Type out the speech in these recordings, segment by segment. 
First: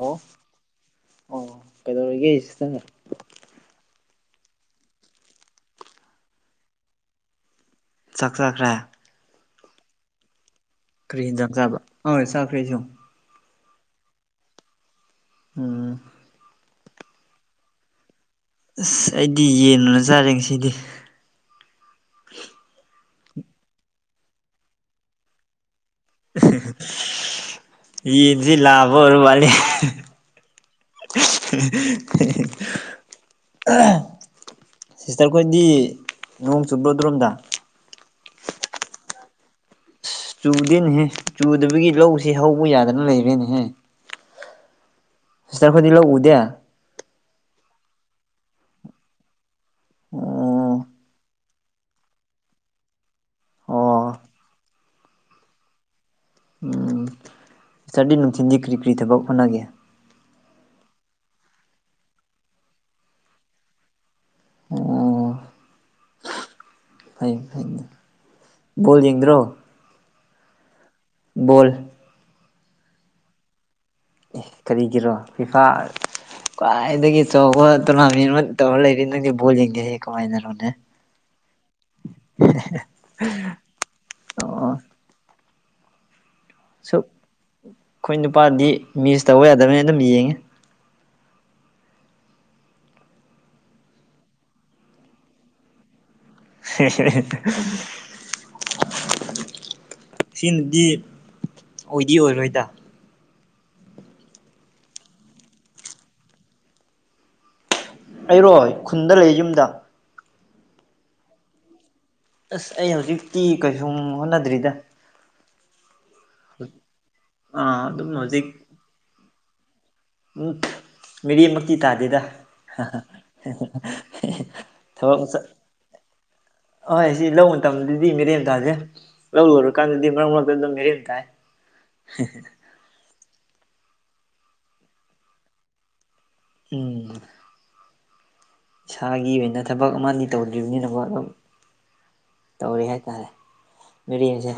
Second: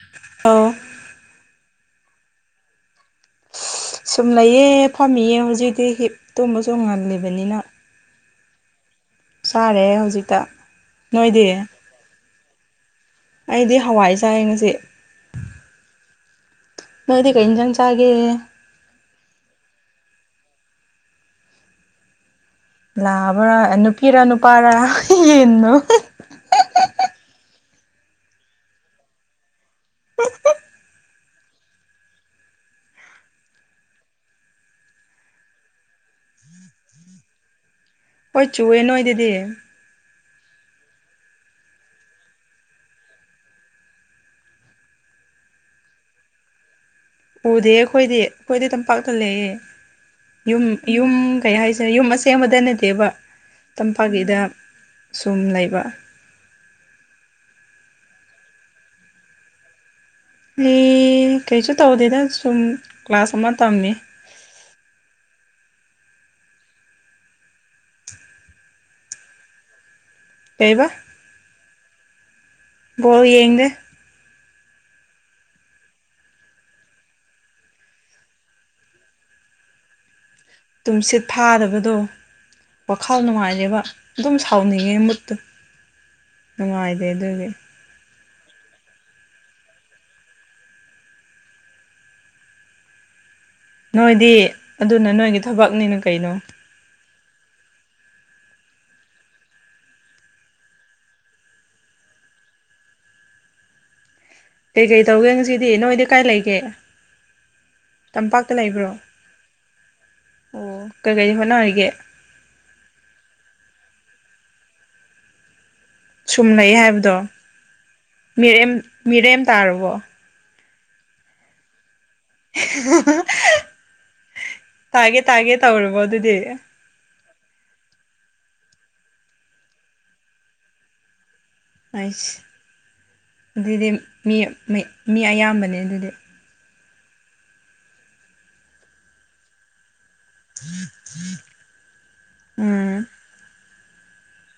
ꯑꯣ ꯑꯧ ꯑꯣ ꯀꯩꯗꯧꯔꯤꯒꯦ ꯁꯤꯁꯇꯔ ꯁꯨꯝ ꯂꯩꯌꯦ ꯐꯝꯃꯤꯌꯦ ꯍꯧꯖꯤꯛꯗꯤ ꯍꯤꯞ ꯇꯨꯝꯕꯁꯨ ꯉꯜꯂꯤꯕꯅꯤꯅ ꯆꯥꯛ ꯆꯥꯈ꯭ꯔꯦ ꯆꯥꯔꯦ ꯍꯧꯖꯤꯛꯇ ꯀꯔꯤ ꯅꯣꯏꯗꯤ ꯍꯦꯟꯖꯥꯡ ꯆꯥꯕ ꯍꯣꯏ ꯆꯥꯈ꯭ꯔꯦ ꯑꯩꯁꯨ ꯑꯩꯗꯤ ꯍꯋꯥꯏ ꯆꯥꯏꯌꯦ ꯉꯁꯤ ꯎꯝ ꯅꯪꯗꯤ ꯀꯩ ꯏꯟꯖꯥꯡ ꯆꯥꯒꯦ ꯑꯁ ꯑꯩꯗꯤ ꯌꯦꯟ [unintelligible] ꯆꯥꯔꯦ ꯉꯁꯤꯗꯤ ꯂꯥꯕ꯭ꯔꯥ ꯅꯨꯄꯤꯔꯥ ꯅꯨꯄꯥꯔꯥ ꯌꯦꯟꯗꯣ ꯌꯦꯟꯖꯤ ꯂꯥꯕ ꯑꯣꯏꯔ ꯃꯥꯜꯂ‌ꯦ [unintelligible] ꯁꯤꯁꯇꯔ ꯈꯣꯏꯗꯤ ꯅꯣꯡ ꯆꯨꯞꯕ꯭ꯔꯣ ꯑꯗꯨꯔꯣꯝꯗ ꯍꯣꯏ ꯆꯨꯑꯦ ꯅꯣꯏꯗꯗꯤ ꯆꯨꯗꯦꯅꯦꯍꯦ ꯆꯨꯗꯕꯒꯤ ꯂꯧꯁꯤ ꯍꯧꯕ ꯌꯥꯗꯅ ꯂꯩꯔꯦꯅꯦꯍꯦ ꯁꯤꯁꯇꯔ ꯈꯣꯏꯗꯤ ꯂꯧ ꯎꯗꯦ ꯎꯗꯦ ꯑꯩꯈꯣꯏꯗꯤ ꯑꯩꯈꯣꯏꯗꯤ ꯇꯝꯄꯥꯛꯇ ꯂꯩꯌꯦ ꯌꯨꯝ ꯑꯣ ꯌꯨꯝ ꯀꯩ ꯍꯥꯏꯁ ꯗ ꯌꯨꯝ ꯑꯁꯦꯡꯕꯗ ꯅꯠꯇꯦꯕ ꯑꯣ ꯇꯝꯄꯥꯛꯀꯤꯗ ꯁꯨꯝ ꯂꯩꯕ ꯎꯝ ꯁꯤꯁꯇꯔꯗꯤ ꯅꯨꯡꯊꯤꯟꯗꯤ ꯀ꯭ꯔꯤ ꯀ꯭ꯔꯤ ꯊꯕꯛ ꯍꯣꯠꯅꯒꯦ ꯑꯩ ꯀꯩꯁꯨ ꯇꯧꯗꯦꯗ ꯁꯨꯝ ꯀ꯭ꯂꯥꯁ ꯑꯃ ꯇꯝꯃꯤ ꯑꯣ ꯐꯩ ꯐꯩꯅꯦ ꯕꯣꯜ ꯌꯦꯡꯗ꯭ꯔꯣ ꯀꯩꯕ ꯕꯣꯜ ꯕꯣꯜ ꯌꯦꯡꯗꯦ ꯑꯦ ꯀꯔꯤꯒꯤꯔꯣ ꯐꯤꯐꯥ ꯈ꯭ꯋꯥꯏꯗꯒꯤ ꯑꯆꯧꯕ ꯇꯣꯔꯅꯥꯃꯦꯟ ꯑꯃ ꯇꯧꯔ ꯂꯩꯔꯤ ꯅꯪꯗꯤ ꯕꯣꯜ ꯌꯦꯡꯗꯦꯍ‌ꯦ ꯀꯃꯥꯏꯅ ꯇꯨꯝꯁꯤꯠ ꯐꯥꯗꯕꯗꯣ ꯋꯥꯈꯜ ꯅꯨꯡꯉꯥꯏꯗꯦꯕ ꯑꯗꯨꯝ ꯑꯣ ꯁꯥꯎꯅꯤꯡꯉꯦ ꯃꯨꯠꯇꯨ ꯅꯨꯡꯉꯥꯏꯇꯦ ꯁꯨꯛ ꯑꯗꯨꯒꯤ ꯑꯩꯈꯣꯏ ꯅꯨꯄꯥꯗꯤ ꯃꯤꯁ ꯇꯧꯕ ꯌꯥꯗꯕꯅꯤꯅ ꯑꯗꯨꯝ ꯌꯦꯡꯉꯦ ꯅꯣꯏꯗꯤ ꯑꯗꯨꯅ ꯅꯣꯏꯒꯤ ꯊꯕꯛꯅꯤꯅ ꯀꯩꯅꯣ [unintelligible] ꯁꯤꯅꯗꯤ ꯑꯣꯏꯗꯤ ꯑꯣꯏꯔꯣꯏꯗ ꯀꯩ ꯀꯩ ꯇꯧꯒꯦ ꯉꯁꯤꯗꯤ ꯅꯣꯏꯗꯤ ꯀꯥꯏ ꯂꯩꯒꯦ ꯇꯝꯄꯥꯛꯇ ꯑꯩꯔꯣ ꯂꯩꯕ꯭ꯔꯣ ꯈꯨꯟꯗ ꯂꯩ ꯌꯨꯝꯗ ꯑꯣ ꯀꯩ ꯀꯩ ꯍꯣꯠꯅꯔꯤꯒꯦ ꯑꯁ ꯑꯩ ꯍꯧꯖꯤꯛꯇꯤ ꯀꯩꯁꯨꯝ ꯍꯣꯠꯅꯗ꯭ꯔꯤꯗ ꯁꯨꯝ ꯂꯩ ꯍꯥꯏꯕꯗꯣ ꯑꯥ ꯑꯗꯨꯝ ꯍꯧꯖꯤꯛ ꯃꯤꯔꯦꯝ ꯃꯤꯔꯦꯝ ꯇꯥꯔꯕꯣ ꯎꯝ ꯃꯤꯔ‌ꯦꯝꯃꯛꯇꯤ ꯇꯥꯗꯦꯗ ꯊꯕꯛ ꯇꯥꯒꯦ ꯃꯆꯥ ꯇꯥꯒꯦ ꯇꯧꯔꯕꯣ ꯑꯗꯨꯗꯤ ꯍꯣꯏ ꯁꯤ ꯂꯧ ꯃꯇꯝꯗꯗꯤ ꯃꯤꯔꯦꯝ ꯇꯥꯥꯗ‌ꯦ ꯂꯧ ꯂꯣꯏꯔꯀꯥꯟꯗꯗꯤ ꯃꯔꯛ ꯃꯔꯛꯇ ꯑꯗꯨꯝ ꯃꯤꯔꯦꯝ ꯇꯥꯏ ꯑꯩꯁ ꯑꯗꯨꯗꯤ ꯃꯤ ꯃꯤ ꯃꯤ ꯑꯌꯥꯝꯕꯅꯦ ꯑꯗꯨꯗꯤ ꯎꯝ ꯏꯁꯥꯒꯤ ꯑꯣꯏꯅ ꯊꯕꯛ ꯑꯃꯅꯤ ꯇꯧꯗ꯭ꯔꯤꯕꯅꯤꯅꯀ‌ꯣ ꯑꯗꯨꯝ ꯇꯧꯔꯤ ꯎꯝ ꯍꯥꯏꯇꯥꯔꯦ ꯃꯤꯔꯦꯝꯁ‌ꯦ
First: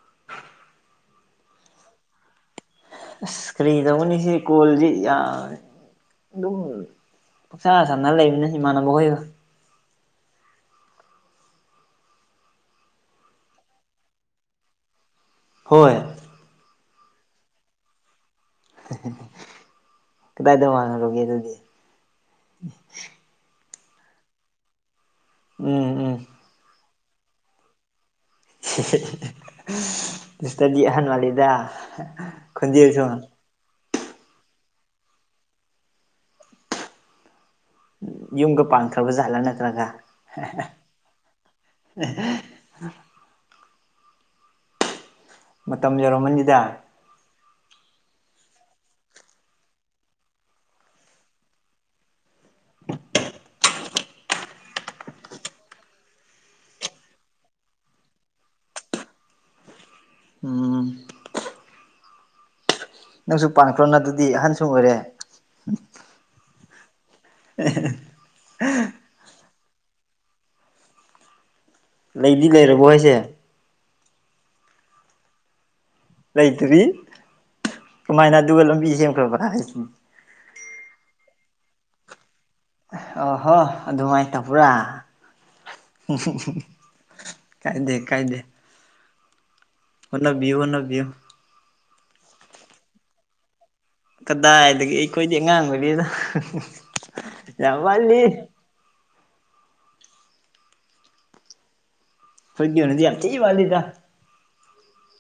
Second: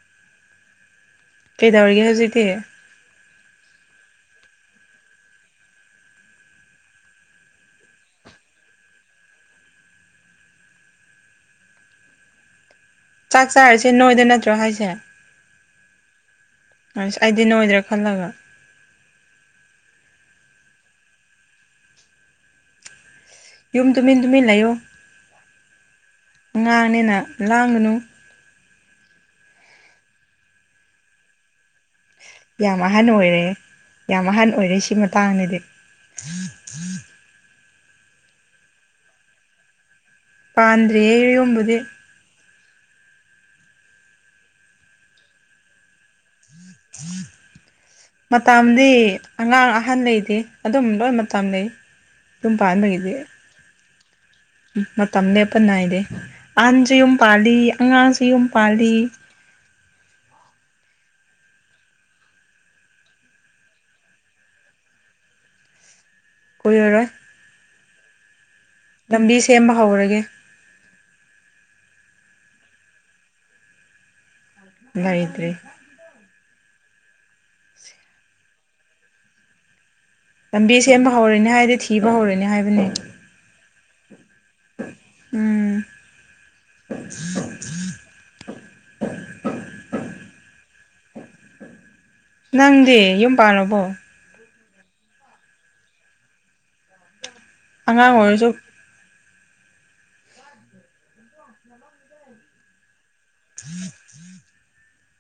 [inaudible] ꯀꯩꯗꯧꯔꯤ ꯍꯧꯖꯤꯛꯇꯤ ꯑꯁ ꯀꯔꯤ ꯇꯧꯒꯅꯤ ꯁꯤ ꯀ‌ꯣꯜꯖꯤ ꯌꯥꯏ ꯗꯨꯝ ꯄꯨꯛꯁꯥ ꯁꯥꯟꯅꯔ ꯂꯩꯕꯅꯦ ꯏꯃꯥꯟꯅꯕ ꯍꯣꯏꯒ ꯆꯥꯛ ꯆꯥꯔꯁꯦ ꯅꯣꯏꯗ ꯅꯠꯇ꯭ꯔꯣ ꯍꯥꯏꯁꯦ ꯍꯣꯏ ꯑꯁ ꯑꯩꯗꯤ ꯅꯣꯏꯗ꯭ꯔꯥ ꯈꯜꯂꯒ ꯀꯗꯥꯏꯗ [unintelligible] ꯑꯗꯨꯗꯤ [inaudible] ꯌꯨꯝ ꯇꯨꯃꯤꯟ ꯇꯨꯃꯤꯟ ꯂꯩꯌꯣ ꯎꯝ ꯎꯝ ꯑꯉꯥꯡꯅꯤꯅ ꯂꯥꯡꯒꯅꯨ ꯁꯤꯁꯇ꯭ꯔꯗꯤ ꯑꯍꯟ ꯃꯥꯜꯂꯤꯗ ꯌꯥꯝ ꯈꯣꯟꯖꯦꯜꯁꯨ ꯑꯍꯟ ꯑꯣꯏꯔꯦ ꯌꯥꯝ ꯑꯍꯟ ꯑꯣꯏꯔꯦ ꯁꯤ ꯃꯇꯥꯡꯗꯗꯤ ꯌꯨꯝꯒ ꯄꯥꯟꯈ꯭ꯔꯕ ꯖꯥꯠꯂꯥ ꯅꯠꯇ꯭ꯔꯒ ꯄꯥꯟꯗ꯭ꯔꯤꯌꯦ ꯌꯨꯝꯕꯨꯗꯤ ꯃꯇꯝ ꯌꯧꯔꯝꯃꯅꯤꯗ [unintelligible] ꯃꯇꯝꯗꯤ ꯑꯉꯥꯡ ꯑꯍꯟ ꯂꯩꯇꯦ ꯑꯗꯨꯝ ꯂꯣꯏ ꯃꯇꯝ ꯂꯩ ꯌꯨꯝ ꯄꯥꯟꯕꯒꯤꯗꯤ ꯃꯇꯝ ꯂꯦꯞꯄ ꯅꯥꯏꯗꯦ ꯑꯍꯟꯖꯨ ꯌꯨꯝ ꯄꯥꯜꯂꯤ ꯑꯉꯥꯡꯁꯨ ꯌꯨꯝ ꯄꯥꯜꯂꯤ ꯎꯝ ꯅꯪꯁꯨ ꯄꯥꯟꯈ꯭ꯔꯣ ꯅꯥꯠꯇꯔ꯭ꯗꯤ ꯑꯍꯟꯁꯨ ꯑꯣꯏꯔꯦ ꯀꯨꯏꯔꯔꯣꯏ [unintelligible] ꯂꯝꯕꯤ ꯁꯦꯝꯕ ꯍꯧꯔꯒꯦ ꯂꯩꯗꯤ ꯂꯩꯔꯕꯣ ꯍꯥꯏꯁꯦ ꯂꯩꯇ꯭ꯔꯤ ꯂꯩꯇꯔꯤ ꯀꯃꯥꯏꯅ ꯑꯗꯨꯒ ꯂꯝꯕꯤ ꯁꯦꯝꯈ꯭ꯔꯕ꯭ꯔꯥ ꯍꯥꯏꯁꯤ ꯂꯝꯕꯤ ꯁꯦꯝꯕ ꯍꯧꯔꯅꯤ ꯍꯥꯏꯗꯤ ꯊꯤꯕ ꯍꯧꯔꯅꯤ ꯍꯥꯏꯕꯅꯦ ꯑꯥꯍꯣ ꯑꯗꯨꯃꯥꯏꯅ ꯇꯧꯕ꯭ꯔꯥ ꯎꯝ ꯎꯝ ꯀꯥꯏꯗꯦ ꯀꯥꯏꯗꯦ [inaudible] ꯍꯣꯠꯅꯕꯤꯌꯨ ꯍꯣꯠꯅꯕꯤꯌꯨ ꯅꯪꯗꯤ ꯌꯨꯝ ꯄꯥꯜꯂꯕꯣ ꯀꯗꯥꯏꯗꯒꯤ ꯑꯩꯈꯣꯏꯗꯤ ꯑꯉꯥꯡ ꯑꯣꯏꯔꯤꯗ ꯌꯥꯝ ꯑꯉꯥꯡ ꯋꯥꯠꯂꯤ ꯑꯣꯏꯔꯁꯨ ꯑꯩꯈꯣꯏꯒꯤ ꯑꯣꯏꯅꯗꯤ ꯌꯥꯝ ꯊꯤ ꯋꯥꯠꯂꯤꯗ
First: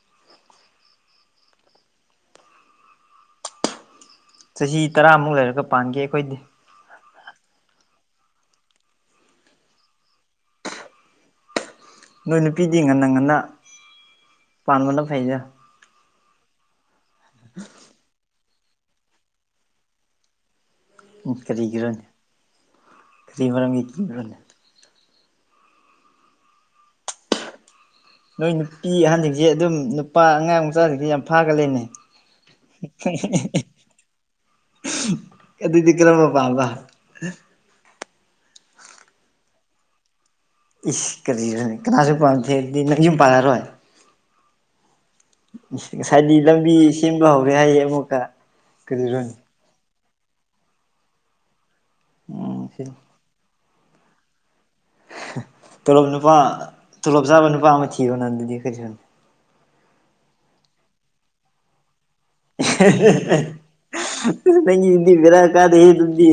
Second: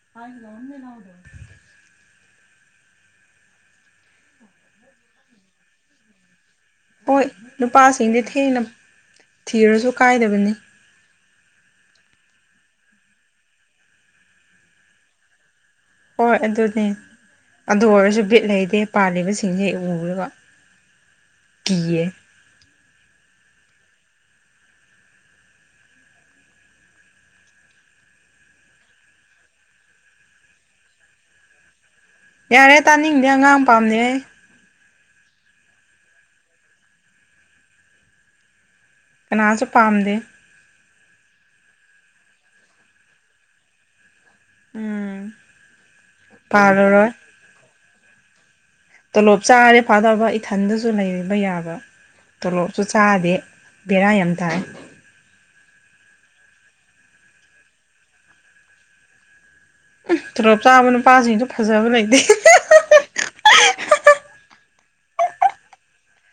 [unintelligible] ꯆꯥꯍꯤ ꯇꯔꯥꯃꯨꯛ ꯂꯩꯔꯒ ꯄꯥꯟꯒꯦ ꯑꯩꯈꯣꯏꯗꯤ ꯍꯣꯏ ꯅꯨꯄꯥꯁꯤꯡꯗꯤ ꯊꯦꯡꯅ ꯊꯤꯔꯁꯨ ꯀꯥꯏꯗꯕꯅꯤ ꯅꯣꯏ ꯅꯨꯄꯤꯗꯤ ꯉꯟꯅ ꯉꯟꯅ ꯄꯥꯟꯕꯅ ꯐꯩꯗ ꯍꯣꯏ ꯑꯗꯨꯅꯦ ꯑꯗꯨ ꯑꯣꯏꯔꯁꯨ ꯕꯤꯠ ꯂꯩꯇꯦ ꯄꯥꯜꯂꯤꯕꯁꯤꯡꯁꯦ ꯎꯔꯒ ꯀꯔꯤꯒꯤꯔꯅꯦ ꯀꯤꯌꯦ ꯀꯔꯤ ꯃꯔꯝꯒꯤ ꯀꯤꯕ꯭ꯔꯥꯅꯦ ꯅꯣꯏ ꯅꯨꯄꯤ ꯑꯍꯟꯁꯤꯡꯁꯦ ꯑꯗꯨꯝ ꯅꯨꯄꯥ ꯑꯉꯥꯡ ꯃꯆꯥꯁꯤꯡꯁꯦ ꯌꯥꯝ ꯐꯥꯒꯜꯂꯦꯅꯦ ꯌꯥꯔꯦ ꯇꯥꯅꯤꯡꯗꯦ ꯑꯉꯥꯡ ꯄꯥꯝꯗꯦ ꯑꯩ ꯑꯗꯨꯗꯤ ꯀꯔꯝꯕ ꯄꯥꯝꯕ ꯀꯅꯥꯁꯨ ꯄꯥꯝꯗꯦ ꯏꯁ ꯀꯔꯤꯔꯅꯦ ꯀꯅꯥꯁꯨ ꯄꯥꯝꯗꯦ ꯍꯥꯔꯗꯤ ꯅꯪ ꯌꯨꯝ ꯄꯥꯜꯂꯔꯣꯏ ꯎꯝ ꯏꯁ ꯉꯁꯥꯏꯗꯤ ꯂꯝꯕꯤ ꯄꯥꯜꯂꯔꯣꯏ ꯁꯦꯝꯕ ꯍꯧꯔꯦ ꯍꯥꯏꯌꯦ ꯑꯃꯨꯛꯀ ꯀꯔꯤꯔꯣꯅꯦ ꯇꯣꯂꯣꯞ ꯆꯥꯔꯗꯤ ꯐꯥꯗꯕ ꯏꯊꯟꯗꯁꯨ ꯂꯩꯕ ꯌꯥꯕ ꯎꯝ ꯇꯣꯂꯣꯞꯁꯨ ꯆꯥꯗꯦ ꯕꯦꯔꯥ ꯌꯥꯝ ꯇꯥꯏ ꯇꯣꯂꯣꯞ ꯅꯨꯄꯥ ꯇꯣꯂꯣꯞ ꯆꯥꯕ ꯅꯨꯄꯥ ꯑꯃ ꯊꯤꯔꯣꯅ ꯑꯗꯨꯗꯤ ꯀꯔꯤ ꯎꯝ ꯇꯣꯂꯣꯞ ꯆꯥꯕ ꯅꯨꯄꯥꯁꯤꯡꯁꯨ ꯐꯖꯕ ꯂꯩꯇꯦ ꯅꯪꯒꯤꯗꯨꯗꯤ ꯕꯦꯔꯥ ꯀꯥꯗꯦꯍꯦ ꯑꯗꯨꯗꯤ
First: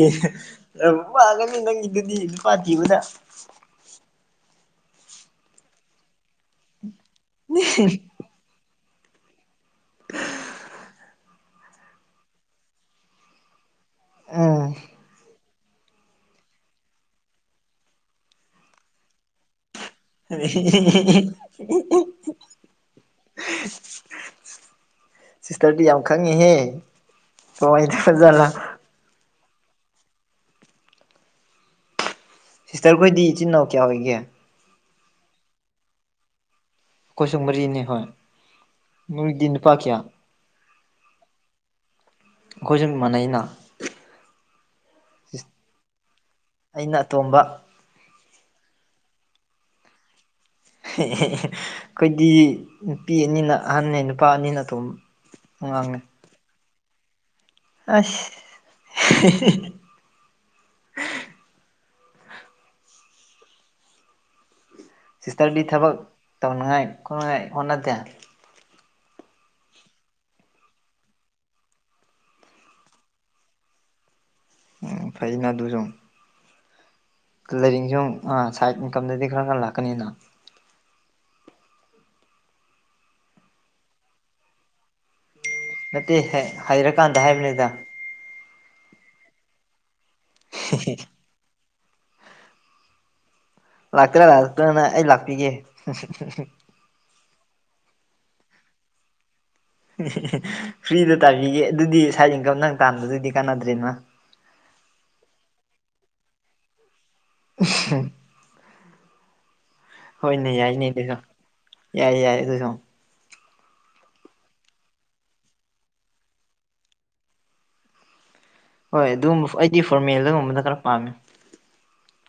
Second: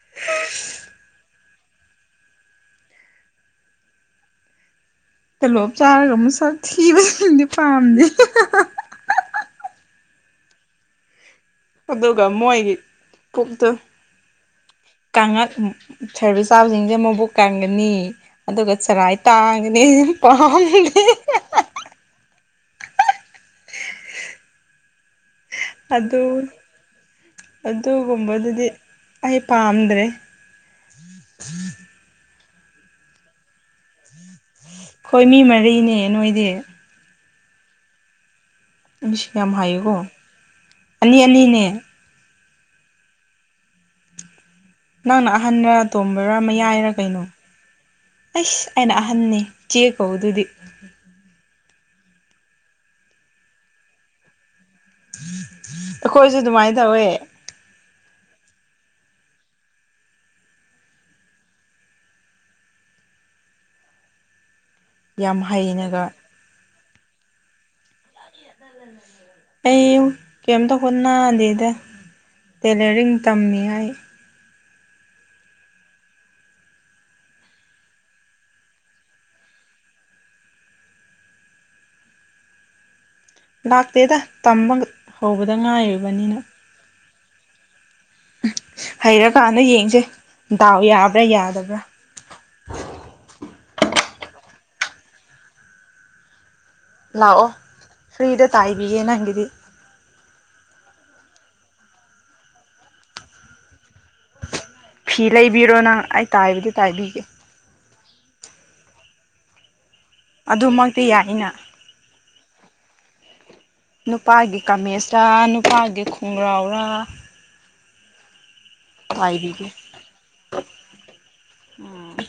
ꯌꯥꯝ ꯋꯥꯒꯅꯤ ꯅꯪꯒꯤꯗꯨꯗꯤ ꯅꯨꯄꯥ ꯊꯤꯕꯗ ꯇꯣꯂꯣꯞ ꯆꯥꯔꯒ ꯃꯁꯛ ꯊꯤꯕꯗꯨꯗꯤ ꯄꯥꯝꯗꯦ [inaudible] ꯑꯗꯨꯒ ꯃꯣꯏꯒꯤ ꯄꯨꯛꯇꯨ ꯎꯝ ꯀꯪꯉꯛ ꯁꯔꯕꯤꯁ ꯆꯥꯕꯁꯤꯡꯁꯦ ꯃꯕꯨꯛ ꯀꯪꯒꯅꯤ ꯑꯗꯨꯒ ꯆꯔꯥꯏ ꯇꯥꯡꯒꯅꯤ [unintelligible] ꯄꯥꯝꯗꯦ [unintelligible] ꯁꯤꯁꯇꯔꯗꯤ ꯌꯥꯝ ꯑꯗꯨ ꯈꯪꯉꯤꯍꯦ ꯀꯃꯥꯏ ꯇꯧꯕ ꯖꯥꯠꯂꯥ ꯑꯗꯨꯒꯨꯝꯕꯗꯨꯗꯤ ꯑꯩ ꯄꯥꯝꯗ꯭ꯔꯦ ꯁꯤꯁꯇꯔꯈꯣꯏꯗꯤ ꯏꯆꯤꯟ ꯏꯅꯥꯎ ꯀꯌꯥ ꯑꯣꯏꯒꯦ ꯈꯣꯏ ꯃꯤ ꯃꯔꯤꯅꯦ ꯅꯣꯏꯗꯤ ꯈꯣꯏꯁꯨ ꯃꯔꯤꯅꯤ ꯍꯣꯏ ꯏꯁ ꯅꯣꯏꯗꯤ ꯌꯥꯝ ꯅꯨꯄꯥ ꯍꯥꯏꯌꯦꯀꯣ ꯀꯌꯥ ꯑꯅꯤ ꯑꯅꯤꯅꯦ ꯑꯩꯈꯣꯏꯁꯨ ꯃꯥꯟꯅꯩꯩꯅ ꯅꯪꯅ ꯑꯍꯟꯔꯥ ꯑꯇꯣꯝꯕꯔꯥ ꯃꯌꯥꯏꯔꯥ ꯑꯩꯅ ꯀꯩꯅꯣ ꯑꯇꯣꯝꯕ ꯑꯩꯁ ꯑꯩꯅ ꯑꯍꯟꯅꯤ ꯆꯦ ꯀꯧ ꯑꯗꯨꯗꯤ ꯑꯩꯈꯣꯏꯗꯤ ꯅꯨꯄꯤ ꯑꯅꯤꯅ ꯑꯍꯟꯅꯦ ꯅꯨꯄꯥ ꯑꯅꯤꯅ ꯑꯇꯣꯝ ꯑꯉꯥꯡꯅꯦ ꯈꯣꯏꯁꯨ ꯑꯗꯨꯃꯥꯏ ꯇꯧꯋꯦ ꯑꯁ [unintelligible] ꯌꯥꯝ ꯁꯤꯁꯇꯔꯗꯤ ꯊꯕꯛ ꯍꯩꯅꯒ ꯇꯧꯅꯉꯥꯏ ꯈꯣꯠꯅꯉꯥꯏ ꯍꯣꯠꯅꯗꯦ ꯑꯩ ꯀꯩꯝꯇꯥ ꯍꯣꯠꯅꯗꯦꯗ ꯇꯦꯂꯔꯤꯡ ꯇꯝꯃꯤ ꯑꯩ ꯎꯝ ꯐꯩꯅ ꯑꯗꯨꯁꯨ ꯂꯩꯔꯤꯡꯖꯦ [unintelligible] ꯑꯥ ꯁꯥꯏꯠ ꯏꯟꯀꯝꯗꯩꯗꯤ ꯈꯔ ꯉꯟꯅꯥ ꯂꯥꯛꯀꯅꯤꯗ ꯂꯥꯛꯇꯦꯗ ꯇꯃꯕ ꯍꯧꯕꯗ ꯉꯥꯏ ꯅꯠꯇꯦ ꯍꯩ ꯍꯩꯔꯀꯥꯟꯗ ꯍꯥꯏꯕꯅꯤꯗ ꯍꯩꯔꯀꯥꯟꯗ ꯌꯦꯡꯁꯦ ꯗꯥꯎ ꯌꯥꯕ꯭ꯔꯥ ꯌꯥꯗꯕ꯭ꯔꯥ ꯂꯥꯛꯇ꯭ꯔꯥ ꯂꯥꯛꯇ꯭ꯔꯅ ꯑꯩ ꯂꯥꯛꯄꯤꯒꯦ ꯂꯥꯛꯑꯣ ꯐ꯭ꯔꯤꯗ ꯇꯥꯏꯕꯤꯒꯦ ꯅꯪꯒꯤꯗꯤ ꯐ꯭ꯔꯤꯗ ꯇꯥꯟꯕꯤꯒꯦ ꯑꯗꯨꯗꯤ ꯁ꯭ꯥꯏꯗ ꯏꯪꯀꯝ ꯅꯪ ꯇꯥꯟꯕꯗꯨꯗꯤ ꯀꯥꯟꯅꯗ꯭ꯔꯦꯅ ꯐꯤ ꯂꯩꯕꯤꯔꯣ ꯅꯪ ꯑꯩ ꯇꯥꯏꯕꯗꯤ ꯇꯥꯏꯕꯤꯒꯦ [unintelligible] ꯍꯣꯏꯅꯦ ꯌꯥꯏꯅꯦ ꯑꯗꯨꯃꯛꯇꯤ ꯑꯗꯨꯁꯨ ꯌꯥꯏꯅ ꯌꯥꯏ ꯌꯥꯏ ꯑꯗꯨꯁꯨ ꯅꯨꯄꯥꯒꯤ ꯀꯥꯃꯦꯁꯂꯥ ꯅꯨꯄꯥꯒꯤ ꯈꯣꯡꯒ꯭ꯔꯥꯎꯔꯥ ꯍꯣꯏ ꯑꯗꯨꯒꯨꯝꯕ ꯇꯥꯏꯕꯤꯒꯦ ꯑꯩꯗꯤ ꯐꯣꯔꯃꯦꯜꯗꯒꯨꯝꯕꯗ ꯈꯔ ꯄꯥꯝꯃꯦ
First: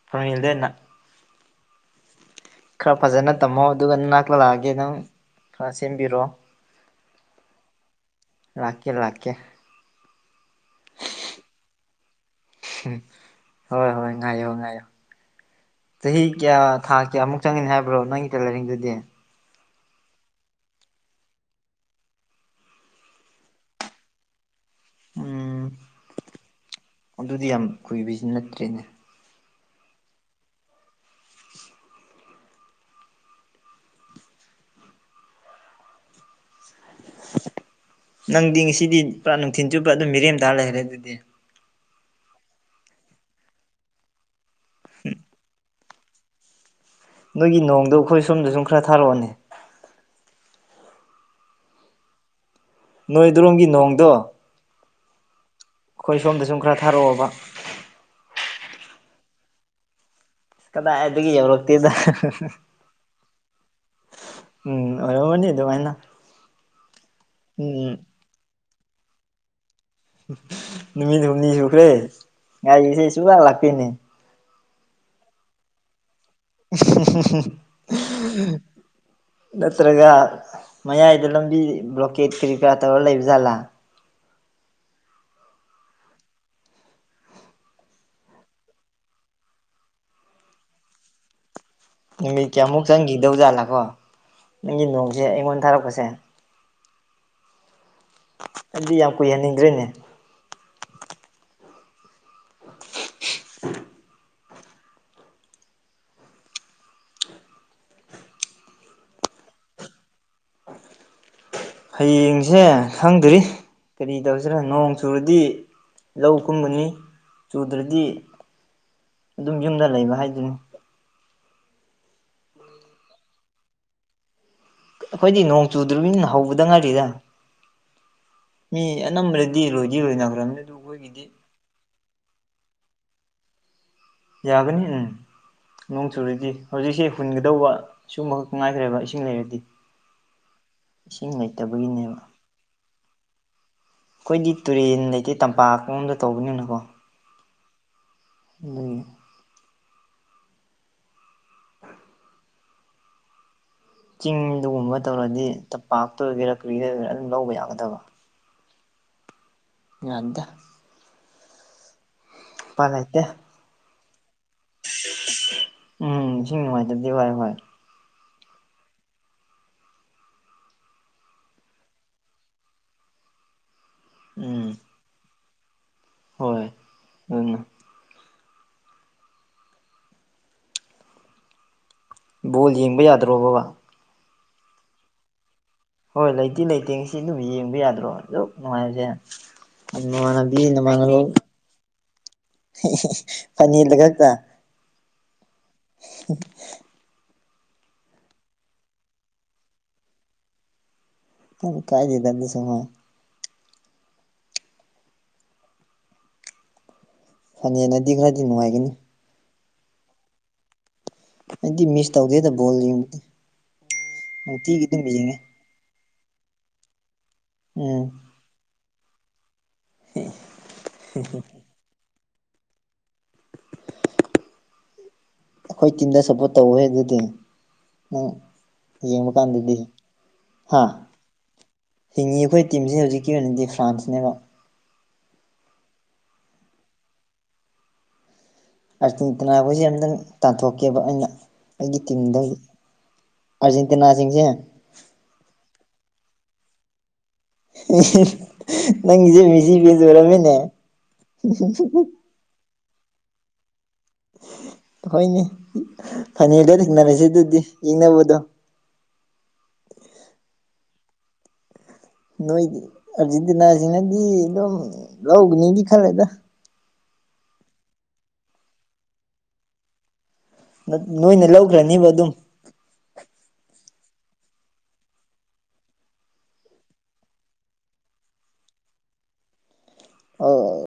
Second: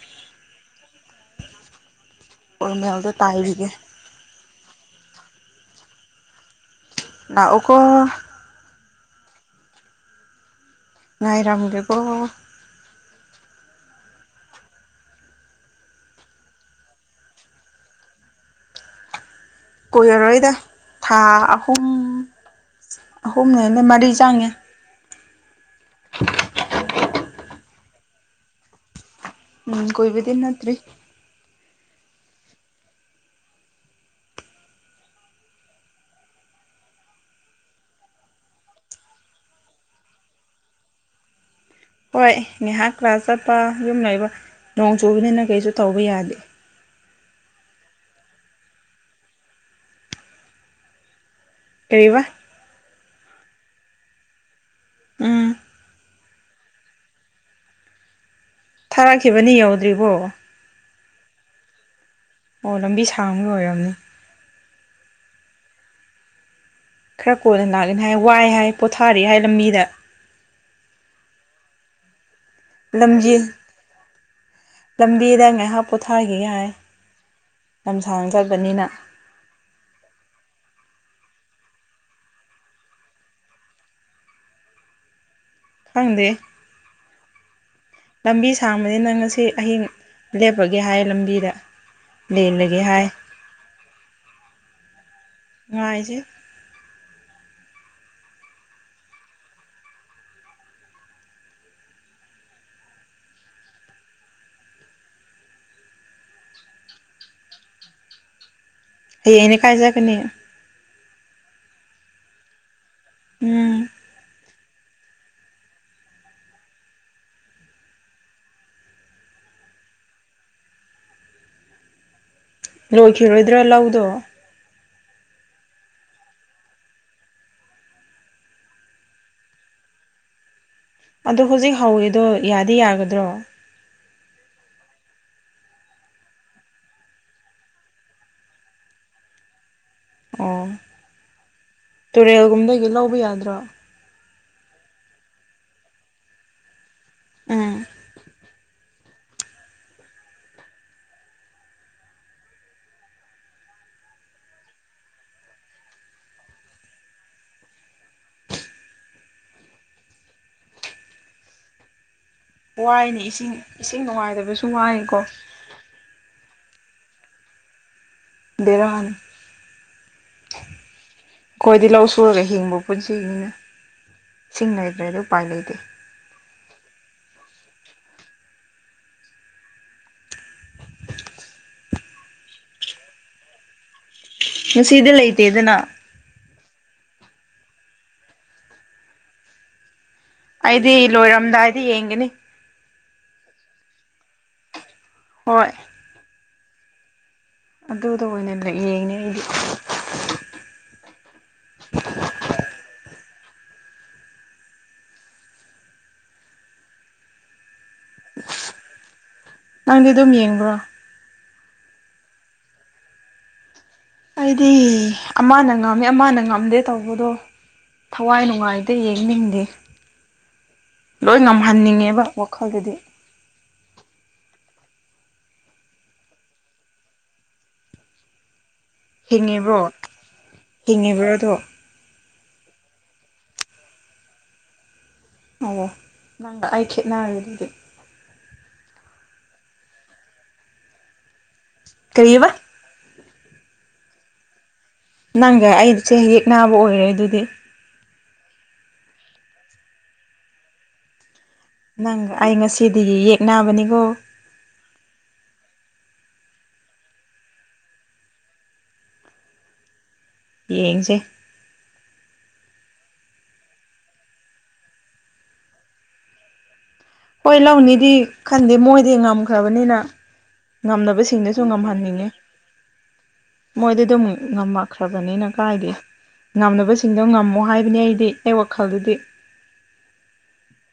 ꯐꯣꯔꯃꯦꯜꯗ ꯑꯣꯏꯅ ꯈꯔ ꯐꯣꯔꯃꯦꯜꯗ ꯐꯖꯅ ꯇꯝꯃꯣ ꯇꯥꯏꯕꯤꯒꯦ ꯑꯗꯨꯒ ꯅꯅꯥꯛꯇꯥ ꯂꯥꯛꯑꯒꯦ ꯅꯪ ꯈꯔ ꯁꯦꯝꯕꯤꯔꯣ ꯂꯥꯛꯎꯀꯣ ꯂꯥꯛꯀꯦ ꯂꯥꯛꯀꯦ ꯉꯥꯏꯔꯝꯒꯦꯀꯣ ꯍꯣꯏ ꯍꯣꯏ ꯉꯥꯏꯌꯣ ꯉꯥꯏꯌꯣ ꯆꯍꯤ ꯀꯌꯥ ꯊꯥ ꯀꯌꯥꯃꯨꯛ ꯆꯪꯒꯅꯤ ꯍꯥꯏꯕ꯭ꯔꯣ ꯅꯪꯒꯤ ꯇꯦꯂꯔꯤꯡꯗꯨꯗꯤ ꯀꯨꯏꯔꯔꯣꯏꯗ ꯊꯥ ꯑꯍꯨꯝ ꯑꯍꯨꯝꯅ ꯍꯦꯟꯅ ꯃꯔꯤ ꯆꯪꯉꯦ ꯎꯝ [inaudible] ꯑꯗꯨꯗꯤ ꯌꯥꯝ ꯀꯨꯏꯕꯤꯁꯨ ꯅꯠꯇ꯭ꯔꯤꯅꯦ ꯎꯝ ꯀꯣꯏꯕꯨꯗꯤ ꯅꯠꯇ꯭ꯔꯤ ꯅꯪꯗꯤ ꯉꯁꯤꯗꯤ ꯄꯨꯔꯥ ꯅꯨꯡꯊꯤꯟ ꯆꯨꯞꯄ ꯑꯗꯨꯝ ꯃꯤꯔꯦꯝ ꯇꯔ ꯂꯩꯔꯦ ꯑꯗꯨꯗꯤ ꯍꯣꯏ ꯉꯥꯏꯍꯥꯛ ꯀ꯭ꯂꯥꯁ ꯆꯠꯄ ꯌꯨꯝ ꯂꯩꯕ ꯅꯣꯡ ꯆꯨꯕꯅꯤꯅ ꯀꯩꯁꯨ ꯇꯧꯕ ꯌꯥꯗꯦ ꯅꯣꯏꯒꯤ ꯅꯣꯡꯗꯣ ꯑꯩꯈꯣꯏ ꯁꯣꯝꯗ ꯁꯨꯝ ꯈꯔ ꯊꯥꯔꯛꯑꯣꯅꯦ ꯀꯩꯕ ꯅꯣꯏꯗꯨꯔꯣꯝꯒꯤ ꯅꯣꯡꯗꯣ ꯎꯝ ꯈꯣꯏ ꯁꯣꯝꯗꯁꯨ ꯑꯃꯨꯛ ꯈꯔ ꯊꯥꯔꯛꯑꯣꯕ ꯊꯥꯔꯛꯈꯤꯕꯅꯤ ꯌꯧꯗ꯭ꯔꯤꯕꯣ ꯀꯗꯥꯏꯗꯒꯤ ꯌꯧꯔꯛꯇꯦꯗ ꯑꯣ ꯂꯝꯕꯤ ꯁꯥꯡꯃ ꯑꯣꯏꯔꯝꯅꯤ ꯎꯝ ꯑꯣꯔꯝꯃꯅꯤ ꯑꯗꯨꯃꯥꯏꯅ ꯈꯔ ꯀꯣꯟꯅ ꯎꯝ ꯂꯥꯛꯒꯅꯤ ꯍꯥꯏ ꯋꯥꯏ ꯍꯥꯏ ꯄꯣꯊꯥꯔꯤ ꯍꯥꯏ ꯂꯝꯕꯤꯗ ꯅꯨꯃꯤꯠ ꯍꯨꯝꯅꯤ ꯁꯨꯈ꯭ꯔꯦ ꯉꯥꯏꯔꯤꯁꯦ ꯁꯨ ꯂꯝꯖꯤ ꯂꯥꯛ ꯂꯥꯛꯇꯦꯅꯦ ꯂꯝꯕꯤꯗ ꯉꯥꯏꯍꯥꯛ ꯄꯣꯊꯥꯒꯤꯒꯦ ꯍꯥꯏ ꯂꯝꯁꯥꯡ ꯆꯠꯄꯅꯤꯅ ꯅꯠꯇ꯭ꯔꯒ ꯃꯌꯥꯏꯗ ꯂꯝꯕꯤ ꯕ꯭ꯂꯣꯀꯦꯠ ꯀꯔꯤ ꯀꯔꯥ ꯇꯧꯔ ꯂꯩꯕ ꯖꯥꯠꯂꯥ ꯈꯪꯗꯦ ꯂꯝꯕꯤ ꯁꯥꯡꯕꯅꯤꯅꯪ ꯉꯁꯤ ꯑꯍꯤꯡ ꯂꯦꯞꯄꯒꯦ ꯍꯥꯏ ꯂꯝꯕꯤꯗ ꯅꯨꯃꯤꯠ ꯂꯦꯜꯂꯒꯦ ꯀꯌꯥꯃꯨꯛ ꯍꯥꯏ ꯆꯪꯒꯤꯗꯧ ꯖꯥꯠꯂꯥꯀꯣ ꯅꯪꯒꯤ ꯅꯣꯡꯁꯦ ꯑꯩꯉꯣꯟꯗ ꯊꯥꯔꯛꯄꯁꯦ ꯉꯥꯏꯁꯦ ꯑꯩꯗꯤ ꯌꯥꯝ ꯀꯨꯏꯍꯟꯅꯤꯡꯗ꯭ꯔꯦꯅꯦ [inaudible] ꯍꯌꯦꯡꯗꯤ ꯀꯥꯏ ꯆꯠꯀꯅꯤ ꯍꯌꯦꯡꯖꯦ ꯈꯪꯗ꯭ꯔꯤ ꯎꯝ ꯀꯔꯤ ꯇꯧꯁꯤꯔ ꯅꯣꯡ ꯆꯨꯔꯗꯤ ꯂꯧ ꯀꯨꯝꯒꯅꯤ ꯆꯨꯗ꯭ꯔꯗꯤ ꯑꯗꯨꯝ ꯌꯨꯝꯗ ꯂꯩꯕ ꯍꯥꯏꯗꯨꯅꯤ ꯂꯣꯏꯈꯤꯔꯣꯏꯗ꯭ꯔꯥ ꯂꯧꯗꯣ ꯑꯈꯣꯏꯗꯤ ꯅꯣꯡ ꯆꯨꯗ꯭ꯔꯃꯤꯅ ꯍꯧꯕꯗ ꯉꯥꯢꯔꯤꯗ ꯃꯤ ꯑꯅꯝꯕꯅꯗꯤ ꯂꯣꯏꯗꯤ ꯂꯣꯏꯅꯒ꯭ꯔꯝꯅꯤ ꯑꯗꯨ ꯈꯣꯏꯒꯤ ꯑꯗꯨ ꯍꯨꯖꯤꯛ ꯍꯧꯔꯤꯗꯣ ꯌꯥꯗꯤ ꯌꯥꯒꯗ꯭ꯔꯣ ꯌꯥꯒꯅꯤ ꯎꯝ ꯅꯣꯡ ꯆꯨꯔꯗꯤ ꯍꯧꯖꯤꯛꯁꯦ ꯍꯨꯟꯒꯗꯧꯕ ꯁꯨꯒꯨꯝꯕꯈꯛ ꯉꯥꯏꯈ꯭ꯔꯦꯕ ꯏꯁꯤꯡ ꯂꯩꯔꯗꯤ ꯑꯣ ꯏꯁꯤꯡ ꯂꯩꯇꯕꯒꯤꯅꯦꯕ ꯇꯨꯔꯦꯜꯒꯨꯝꯗꯒꯤ ꯂꯧꯕ ꯌꯥꯗ꯭ꯔꯣ ꯈꯣꯏꯗꯤ ꯇꯨꯔꯦꯟ ꯂꯩꯇꯦ ꯇꯝꯄꯥꯛꯑꯣꯝꯗ ꯇꯧꯕꯅꯤꯅꯀꯣ ꯑꯥ ꯎꯝ ꯆꯤꯡꯗꯒꯨꯝꯕ ꯇꯧꯔꯗꯤ ꯇꯝꯄꯥꯛꯇ ꯑꯣꯏꯒꯦꯔꯥ ꯀꯔꯤꯗ ꯑꯣꯏꯒꯦꯔꯥ ꯑꯗꯨꯝ ꯂꯧꯕ ꯌꯥꯒꯗꯕ ꯌꯥꯗꯦ ꯎꯄꯥꯏ ꯋꯥꯏꯅꯦ ꯂꯩꯇꯦ ꯏꯁꯤꯡ ꯏꯁꯤꯡ ꯅꯨꯡꯉꯥꯏꯇꯕꯁꯨ ꯋꯥꯏꯀꯣ ꯎꯝ ꯏꯁꯤꯡ ꯅꯨꯡꯉꯥꯏꯇꯕꯖꯦ ꯋꯥꯏ ꯍꯣꯏ ꯕꯦꯔꯥꯅꯤ ꯈꯣꯏꯗꯤ ꯂꯧ ꯁꯨꯔꯒ ꯍꯤꯡꯕ ꯄꯨꯟꯁꯤꯅꯤꯅ ꯁꯤꯡ ꯎꯝ ꯂꯩꯇ꯭ꯔꯗꯤ ꯎꯄꯥꯏ ꯂꯩꯇꯦ ꯍꯣꯏ ꯑꯗꯨꯅ ꯕꯣꯜ ꯌꯦꯡꯕ ꯌꯥꯗ꯭ꯔꯣ ꯕꯣꯕꯥ ꯉꯁꯤꯗꯤ ꯂꯩꯇꯦꯗꯅ ꯍꯣꯏ ꯂꯩꯗꯤ ꯂꯩꯇꯦ ꯉꯁꯤ ꯑꯗꯨꯝ ꯌꯦꯡꯕ ꯌꯥꯗ꯭ꯔꯣ ꯑꯗꯨ ꯅꯨꯡꯉꯥꯏꯔꯁꯦ ꯅꯃꯥꯅꯕꯤ ꯃꯤ ꯑꯩꯗꯤ ꯅꯃꯥꯟꯅꯕ ꯂꯣꯏꯔꯝꯗꯥꯏꯗ ꯌꯦꯡꯒꯅꯤ ꯐꯅꯦꯜꯗ ꯈꯛꯇ ꯍꯣꯏ [unintelligible] ꯑꯗꯨꯗ ꯑꯣꯏꯅ ꯌꯦꯡꯅꯦ ꯑꯩꯗꯤ ꯑꯝ ꯀꯥꯏꯗꯦꯗ ꯑꯗꯨꯁꯨꯒꫭ ꯐꯥꯢꯅꯦꯜꯅꯗꯤ ꯈꯔꯥꯗꯤ ꯅꯨꯡꯉꯥꯏꯒꯅꯤ ꯅꯪꯗꯤ ꯑꯗꯨꯝ ꯌꯦꯡꯕ꯭ꯔꯣ ꯑꯩꯗꯤ ꯃꯤꯁ ꯇꯧꯗꯦꯗ ꯕꯣꯜ ꯌꯦꯡꯕꯗꯤ ꯑꯩꯗꯤ ꯅꯨꯡꯇꯤꯒꯤ ꯑꯗꯨꯝ ꯌꯦꯡꯉꯦ ꯑꯃꯅ ꯉꯝꯃꯦ ꯑꯃꯅ ꯉꯝꯗꯦ ꯇꯧꯕꯗꯣ ꯎꯝ ꯊꯋꯥꯏ ꯅꯨꯡꯉꯥꯏꯇꯦ ꯌꯦꯡꯅꯤꯡꯗꯦ ꯂꯣꯏ ꯉꯝꯍꯟꯅꯤꯡꯉꯦꯕ ꯋꯥꯈꯜꯗꯗꯤ [inaudible] ꯑꯈꯣꯏ ꯇꯤꯝꯗ ꯁꯞꯄꯣꯔꯠ ꯇꯧꯋꫭꯍꯦ ꯑꯗꯨꯗꯤ ꯅꯪ ꯌꯦꯡꯕꯀꯥꯟꯗꯗꯤ ꯍꯤꯡꯉꯤꯕ꯭ꯔꯣ ꯍꯥꯥ ꯍꯤꯡꯉꯤꯕ꯭ꯔꯣꯗꯣ ꯍꯤꯡꯉꯤ ꯑꯈꯣꯏ ꯇꯤꯝꯁꯦ ꯍꯧꯖꯤꯛꯀꯤ ꯑꯣꯏꯅꯗꯤ ꯐ꯭ꯔꯥꯟꯁꯅꯦꯕ ꯑꯣ ꯅꯪꯒ ꯑꯩ ꯈꯦꯠꯅꯔꯦ ꯑꯗꯨꯗꯤ ꯑꯥꯔꯖꯦꯟꯇꯤꯅꯥ ꯈꯣꯏꯁꯦ ꯑꯝꯇꯪ ꯇꯥꯟꯊꯣꯛꯀꯦꯕ ꯑꯩꯅ ꯑꯩꯒꯤ ꯀꯔꯤꯕ ꯇꯤꯝꯗꯒꯤ ꯑꯔꯖꯦꯟꯇꯤꯅꯥꯁꯤꯡꯁꯦ ꯅꯪꯒ ꯑꯩꯒꯁꯦ ꯌꯦꯛꯅꯥꯕ ꯑꯣꯏꯔꯦ ꯑꯗꯨꯗꯤ ꯅꯪꯒꯤꯁꯦ ꯃꯤꯁꯤ ꯐꯦꯟꯁ ꯑꯣꯏꯔꯝꯃꯤꯅꯦ ꯅꯪꯒ ꯑꯩ ꯉꯁꯤꯗꯒꯤ ꯌꯦꯛꯅꯕꯅꯤꯀꯣ ꯍꯣꯏꯅꯦ ꯐꯥꯢꯅꯦꯜꯗ ꯊꯦꯡꯅꯔꯁꯤ ꯑꯗꯨꯗꯤ ꯌꯦꯛꯅꯕꯗꯣ ꯌꯦꯡꯁꯦ ꯅꯣꯏꯗꯤ ꯑꯥꯔꯖꯦꯟꯇꯤꯅꯥꯁꯤꯅꯗꯤ ꯑꯗꯨꯝ ꯂꯧꯒꯅꯤꯗꯤ ꯈꯜꯂꯦꯗ ꯍꯣꯏ ꯂꯧꯅꯤꯗꯤ ꯈꯟꯗꯦ ꯃꯣꯏꯗꯤ ꯉꯝꯈ꯭ꯔꯕꯅꯤꯅ ꯅꯣꯏꯅ ꯉꯝꯗꯕꯁꯤꯡꯗꯨꯁꯨ ꯂꯧꯈ꯭ꯔꯅꯤꯕ ꯉꯝꯍꯟꯅꯤꯡꯉꯦ ꯑꯗꯨꯝ ꯃꯣꯏꯗꯤ ꯑꯗꯨꯝ ꯉꯝꯃꯛꯈ꯭ꯔꯕꯅꯤꯅ ꯀꯥꯏꯗꯦ ꯉꯝꯗꯕꯁꯤꯡꯗꯣ ꯉꯝꯃꯣ ꯍꯥꯏꯕꯅꯤ ꯑꯩꯗꯤ ꯑꯩ ꯋꯥꯈꯜꯗꯗꯤ꯫ ꯑꯧ ꯑꯧ